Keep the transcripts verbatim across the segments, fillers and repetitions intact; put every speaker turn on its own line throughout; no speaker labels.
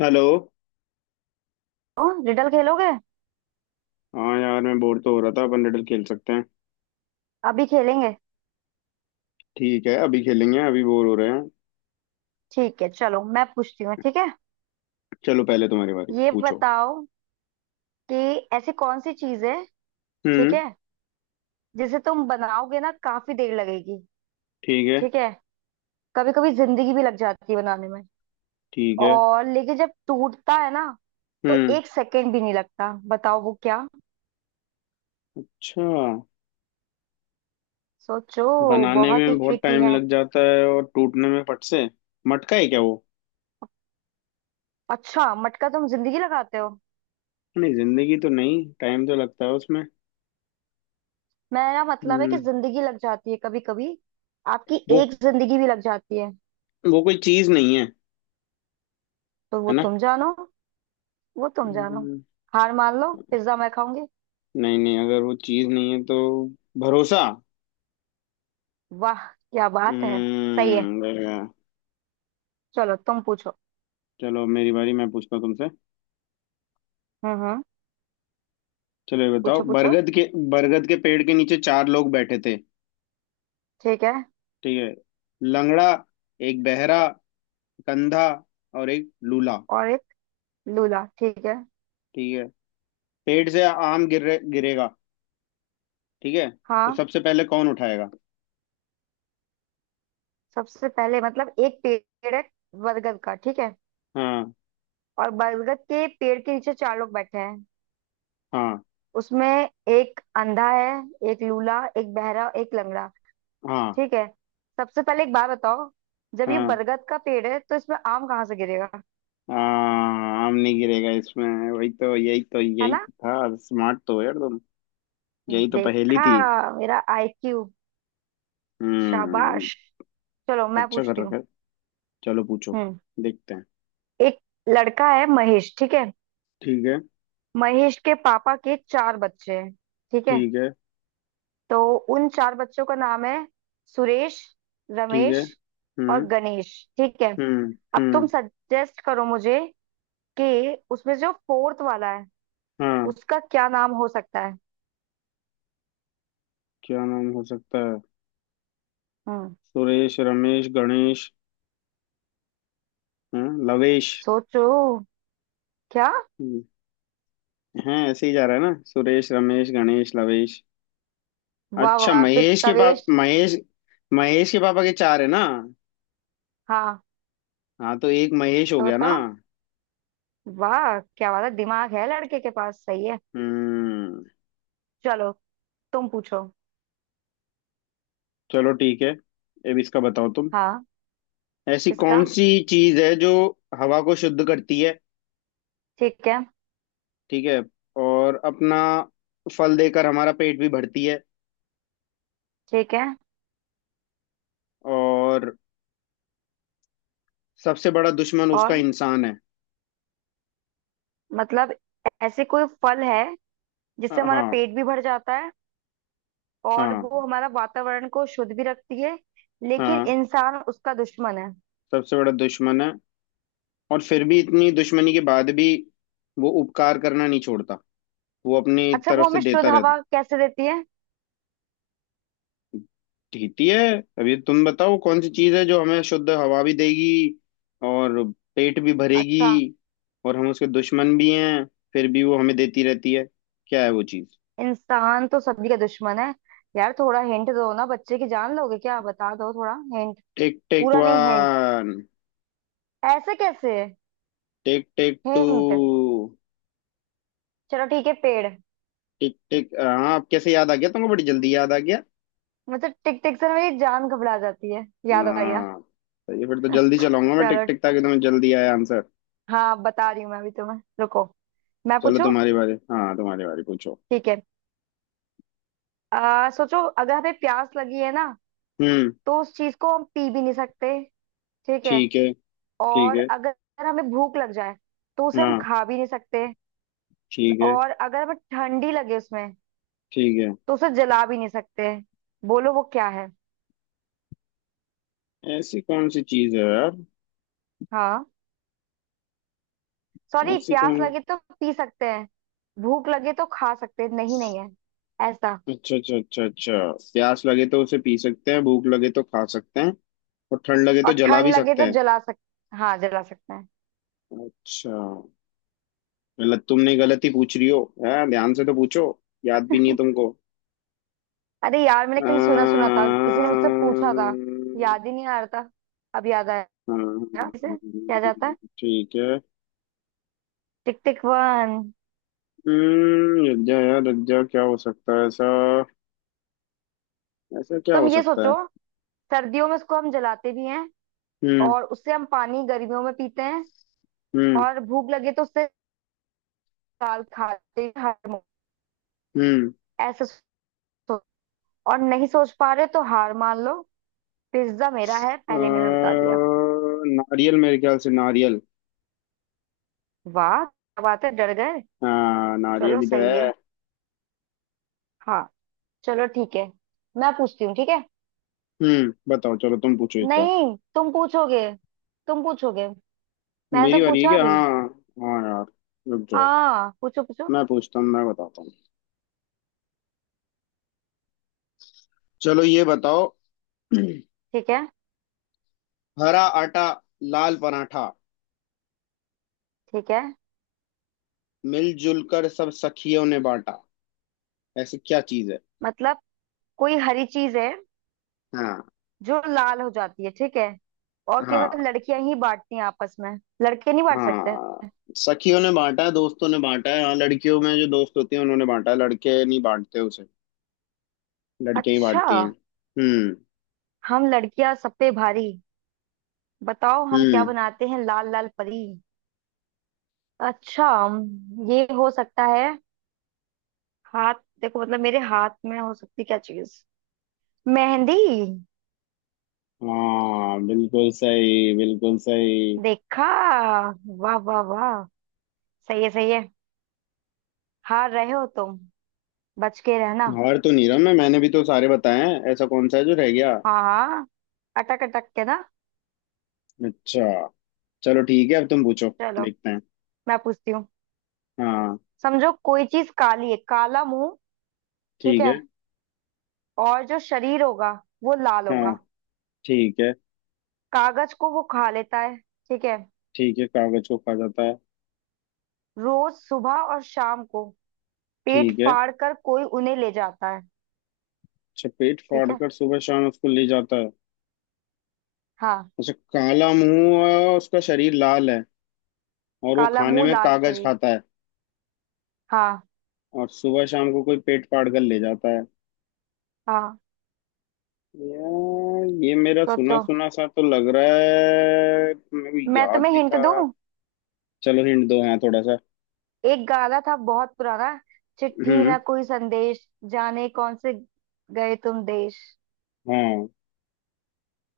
Hello.
ओ riddle खेलोगे।
हाँ यार, मैं बोर तो हो रहा था। अपन रिडल खेल सकते हैं।
अभी खेलेंगे।
ठीक है, अभी खेलेंगे। अभी बोर हो रहे हैं।
ठीक है, चलो मैं पूछती हूँ, ठीक है।
चलो, पहले तुम्हारी बारी,
ये
पूछो।
बताओ कि ऐसी कौन सी चीज है, ठीक
हम्म।
है, जिसे तुम बनाओगे ना, काफी देर लगेगी।
ठीक है।
ठीक है, कभी कभी जिंदगी भी लग जाती है बनाने में,
ठीक है।
और लेकिन जब टूटता है ना, तो
हम्म।
एक सेकंड भी नहीं लगता। बताओ वो क्या।
अच्छा।
सोचो,
बनाने
बहुत ही
में बहुत
ट्रिकी
टाइम
है।
लग जाता है और टूटने में फट से। मटका है क्या वो?
अच्छा मटका तुम जिंदगी लगाते हो।
नहीं, जिंदगी तो नहीं, टाइम तो लगता है उसमें।
मेरा मतलब है कि
हम्म।
जिंदगी लग जाती है कभी कभी। आपकी
वो
एक जिंदगी भी लग जाती है।
वो कोई चीज नहीं है?
तो वो
है ना?
तुम जानो, वो तुम जानो।
हम्म।
हार मान लो, पिज्जा मैं खाऊंगी।
नहीं नहीं, अगर वो चीज नहीं है तो भरोसा।
वाह, क्या बात है। सही है,
हम्म, बढ़िया।
चलो तुम पूछो।
चलो, अब मेरी बारी, मैं पूछता हूँ तुमसे।
हम्म हम्म।
चलो ये बताओ,
पूछो पूछो।
बरगद के बरगद के पेड़ के नीचे चार लोग बैठे थे।
ठीक है।
ठीक है। लंगड़ा, एक बहरा, कंधा, और एक लूला।
और एक लूला, ठीक है।
ठीक है। पेड़ से आम गिरे गिरेगा। ठीक है। तो
हाँ।
सबसे पहले कौन उठाएगा?
सबसे पहले मतलब एक पेड़ है, बरगद का, ठीक है।
हाँ।
और बरगद के पेड़ के नीचे चार लोग बैठे हैं,
हाँ।
उसमें एक अंधा है, एक लूला, एक बहरा, एक लंगड़ा।
हाँ।
ठीक है, सबसे पहले एक बात बताओ, जब ये
हाँ।
बरगद का पेड़ है तो इसमें आम कहाँ से गिरेगा।
हाँ, आम नहीं गिरेगा इसमें। वही तो यही तो
है
यही
ना।
तो था। स्मार्ट तो हो यार तुम। यही तो पहेली
देखा,
थी।
मेरा आईक्यू।
हम्म।
शाबाश। चलो मैं
अच्छा कर
पूछती
रखा
हूँ।
है। चलो पूछो।
हम्म।
देखते हैं।
एक लड़का है महेश, ठीक है।
ठीक है।
महेश के पापा के चार बच्चे हैं, ठीक है।
ठीक है।
तो उन चार बच्चों का नाम है सुरेश,
ठीक है।
रमेश और
हम्म।
गणेश, ठीक है।
हम्म।
अब तुम
हम्म।
सजेस्ट करो मुझे कि उसमें जो फोर्थ वाला है,
हाँ।
उसका क्या नाम हो सकता है।
क्या नाम हो सकता है?
हम्म,
सुरेश, रमेश, गणेश। हाँ, लवेश।
सोचो। क्या।
हाँ, ऐसे ही जा रहा है ना? सुरेश, रमेश, गणेश, लवेश।
वाह
अच्छा,
वाह, फिर
महेश के पाप
तवेश।
महेश, महेश के पापा के चार है ना?
हाँ
हाँ, तो एक महेश हो
तो
गया ना।
बताओ। वाह, क्या वाला दिमाग है लड़के के पास, सही है।
हम्म।
चलो तुम पूछो।
चलो ठीक है, अब इसका बताओ तुम।
हाँ।
ऐसी
किसका।
कौन सी चीज है जो हवा को शुद्ध करती है?
ठीक है।
ठीक है। और अपना फल देकर हमारा पेट भी भरती है।
ठीक है
और सबसे बड़ा दुश्मन उसका
और।
इंसान है।
मतलब ऐसे कोई फल है जिससे हमारा
हाँ।
पेट भी भर जाता है, और वो
हाँ।
हमारा वातावरण को शुद्ध भी रखती है, लेकिन
हाँ,
इंसान उसका दुश्मन है।
सबसे बड़ा दुश्मन है। और फिर भी इतनी दुश्मनी के बाद भी वो उपकार करना नहीं छोड़ता। वो अपनी
अच्छा वो
तरफ से
हमें शुद्ध
देता रहता।
हवा कैसे देती है।
ठीक है। अभी तो तुम बताओ, कौन सी चीज है जो हमें शुद्ध हवा भी देगी और पेट भी भरेगी
अच्छा।
और हम उसके दुश्मन भी हैं, फिर भी वो हमें देती रहती है? क्या है वो चीज?
इंसान तो सभी का दुश्मन है। यार थोड़ा हिंट दो ना, बच्चे की जान लोगे क्या, बता दो थोड़ा हिंट।
टिक टिक
पूरा नहीं, हिंट।
वन।
ऐसे कैसे,
टिक टिक टू।
हिंट। चलो ठीक है, पेड़।
टिक टिक। हाँ, अब कैसे याद आ गया तुमको? बड़ी जल्दी याद आ गया।
मतलब टिक टिक से मेरी जान घबरा जाती है, याद आ गया।
हाँ, सही है। फिर तो जल्दी चलाऊंगा मैं टिक
चलो।
टिक, ताकि तुम्हें जल्दी आए आंसर।
हाँ बता रही हूँ मैं अभी तुम्हें, रुको। मैं
चलो
पूछूं,
तुम्हारी बारी। हाँ तुम्हारी बारी, पूछो।
ठीक है। आ, सोचो, अगर हमें प्यास लगी है ना,
हम्म।
तो उस चीज को हम पी भी नहीं सकते, ठीक है।
ठीक है। ठीक
और
है।
अगर हमें भूख लग जाए तो उसे हम
हाँ।
खा भी नहीं सकते।
ठीक है।
और अगर हमें ठंडी लगे उसमें,
ठीक है।
तो उसे जला भी नहीं सकते। बोलो वो क्या है।
ऐसी कौन सी चीज है यार?
हाँ, सॉरी,
ऐसी
प्यास
कौन
लगे तो पी सकते हैं, भूख लगे तो खा सकते हैं, नहीं नहीं है ऐसा।
अच्छा, अच्छा, अच्छा, अच्छा। प्यास लगे तो उसे पी सकते हैं, भूख लगे तो खा सकते हैं, और ठंड लगे
और
तो जला
ठंड
भी
लगे
सकते
तो
हैं।
जला सकते, हाँ जला सकते हैं।
अच्छा। गलत, तुमने गलत ही पूछ रही हो है। ध्यान से तो पूछो। याद भी नहीं है तुमको।
अरे यार, मैंने कहीं सुना सुना था, किसी ने मुझसे पूछा था,
अम्म,
याद ही नहीं आ रहा था, अब याद आया। इसे क्या जाता
हम्म,
है,
ठीक है।
टिक टिक वन।
हम्म, रज्जा यार रज्जा, क्या हो सकता है ऐसा? ऐसा क्या
तुम
हो
ये
सकता
सोचो,
है?
सर्दियों में उसको हम जलाते भी हैं,
हम्म।
और उससे हम पानी गर्मियों में पीते हैं,
हम्म।
और भूख लगे तो उससे दाल खाते हैं हर मौसम।
हम्म।
ऐसे सोचो, और नहीं सोच पा रहे तो हार मान लो, पिज्जा मेरा है,
अ,
पहले मैंने बता दिया।
नारियल, मेरे ख्याल से नारियल।
वाह क्या बात है, डर गए।
हाँ, नारियल
चलो
ही तो
सही है।
है।
हाँ, चलो ठीक है, मैं पूछती हूँ, ठीक है।
हम्म, बताओ। चलो तुम पूछो इस बार।
नहीं, तुम पूछोगे, तुम पूछोगे, मैंने
मेरी
तो
बारी है
पूछा
क्या?
अभी।
हाँ। हाँ यार, रुक जाओ।
हाँ, पूछो पूछो।
मैं पूछता हूँ, मैं बताता हूँ। चलो ये बताओ।
ठीक है।
हरा आटा, लाल पराठा,
ठीक है,
मिलजुल कर सब सखियों ने बांटा। ऐसी क्या चीज है?
मतलब कोई हरी चीज है
हाँ।
जो लाल हो जाती है, ठीक है। और
हाँ।
केवल लड़कियां ही बांटती हैं आपस में, लड़के नहीं बांट सकते।
हाँ, सखियों ने बांटा है, दोस्तों ने बांटा है। हाँ, लड़कियों में जो दोस्त होती हैं उन्होंने बांटा है, लड़के नहीं बांटते उसे। लड़कियां ही
अच्छा,
बांटती हैं। हम्म।
हम लड़कियां सब पे भारी। बताओ हम क्या
हम्म।
बनाते हैं लाल लाल परी। अच्छा, हम्म, ये हो सकता है, हाथ। देखो मतलब मेरे हाथ में हो सकती क्या चीज, मेहंदी।
हाँ, बिल्कुल सही, बिल्कुल सही।
देखा, वाह वाह वाह। सही है सही है। हार रहे हो तुम, बच के रहना।
हार तो नहीं रहा मैं, मैंने भी तो सारे बताए हैं। ऐसा कौन सा है जो रह गया?
हाँ हाँ, अटक अटक के ना।
अच्छा। चलो ठीक है, अब तुम पूछो।
चलो
देखते हैं।
मैं पूछती हूँ।
हाँ।
समझो कोई चीज काली है, काला मुंह, ठीक
ठीक
है।
है।
और जो शरीर होगा वो लाल
हाँ।
होगा।
ठीक है।
कागज को वो खा लेता है, ठीक है।
ठीक है, कागज को खा जाता है।
रोज सुबह और शाम को पेट
ठीक है।
फाड़ कर कोई उन्हें ले जाता है,
चपेट
ठीक है।
फाड़कर सुबह शाम उसको ले जाता है।
हाँ।
अच्छा, काला मुंह है और उसका शरीर लाल है। और वो
काला
खाने
मुंह,
में
लाल
कागज
शरीर।
खाता है।
हाँ,
और सुबह शाम को कोई पेट फाड़ कर ले जाता है।
हाँ।
यार ये मेरा सुना
सोचो,
सुना सा तो लग रहा है, मेरे को
मैं
याद
तुम्हें
भी
हिंट
था।
दूँ।
चलो हिंट दो, हाँ थोड़ा सा।
एक गाना था बहुत पुराना, चिट्ठी
हम्म।
ना कोई संदेश, जाने कौन से गए तुम देश,
हाँ।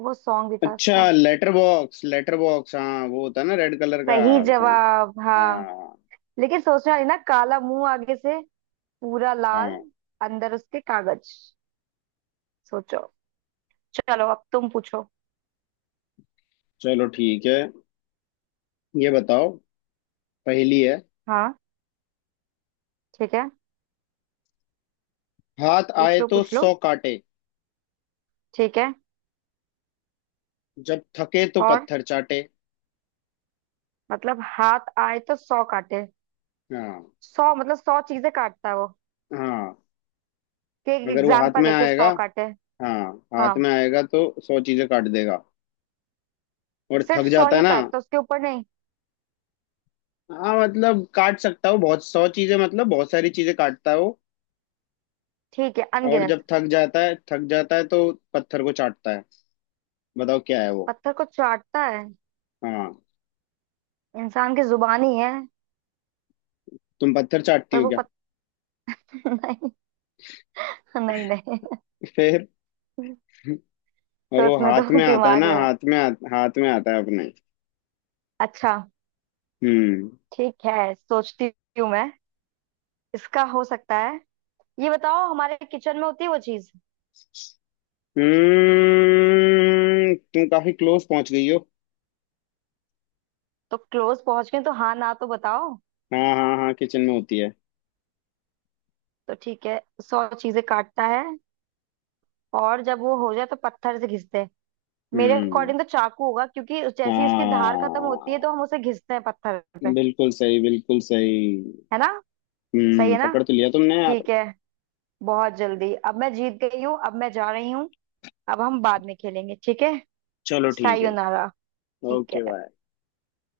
वो सॉन्ग भी था
अच्छा,
उसका।
Letter box. लेटर बॉक्स, हाँ वो होता है ना रेड कलर का?
सही
सही है।
जवाब, हाँ।
हाँ।
लेकिन सोचना नहीं ना, काला मुंह आगे से, पूरा लाल,
हाँ।
अंदर उसके कागज। सोचो, चलो अब तुम पूछो।
चलो ठीक है, ये बताओ, पहेली है।
हाँ, ठीक है।
हाथ
पूछ
आए
लो
तो
पूछ लो।
सौ काटे,
ठीक है
जब थके तो
और।
पत्थर चाटे।
मतलब हाथ आए तो सौ काटे,
हाँ।
सौ मतलब सौ चीजें काटता है वो।
हाँ,
कि एक
अगर वो हाथ
एग्जाम्पल
में
लेके
आएगा।
सौ काटे।
हाँ, हाथ
हाँ,
में आएगा तो सौ चीजें काट देगा। और
सिर्फ
थक
सौ
जाता है
ही
ना।
काटता, उसके ऊपर नहीं।
हाँ मतलब काट सकता है वो, बहुत सौ चीजें, मतलब बहुत सारी चीजें काटता है वो।
ठीक है,
और जब
अनगिनत।
थक जाता है, थक जाता है तो पत्थर को चाटता है। बताओ क्या है वो?
पत्थर को चाटता है,
हाँ।
इंसान की जुबान ही है।
तुम पत्थर चाटती
पर
हो
वो
क्या?
पत्थर नहीं, नहीं नहीं।
फिर। और वो
सोचने दो,
हाथ में आता है
दिमाग
ना,
लगा।
हाथ में आ, हाथ में आता है अपने।
अच्छा,
हम्म।
ठीक है, सोचती हूँ मैं। इसका हो सकता है, ये बताओ हमारे किचन में होती है वो चीज।
हम्म, तुम काफी क्लोज पहुंच गई हो।
तो क्लोज पहुंच गए तो हाँ ना, तो बताओ।
हाँ। हाँ। हाँ, किचन में होती है।
तो ठीक है, सौ चीजें काटता है, और जब वो हो जाए तो पत्थर से घिसते हैं। मेरे
हम्म।
अकॉर्डिंग तो चाकू होगा, क्योंकि जैसी उसकी धार खत्म होती है
हाँ,
तो हम उसे घिसते हैं पत्थर पे,
बिल्कुल सही, बिल्कुल सही।
है ना। सही
हम्म,
है ना।
पकड़ तो लिया तुमने यार।
ठीक है, बहुत जल्दी अब मैं जीत गई हूँ, अब मैं जा रही हूँ। अब हम बाद में खेलेंगे, ठीक है।
चलो ठीक है।
सायोनारा, ठीक
ओके
है।
बाय।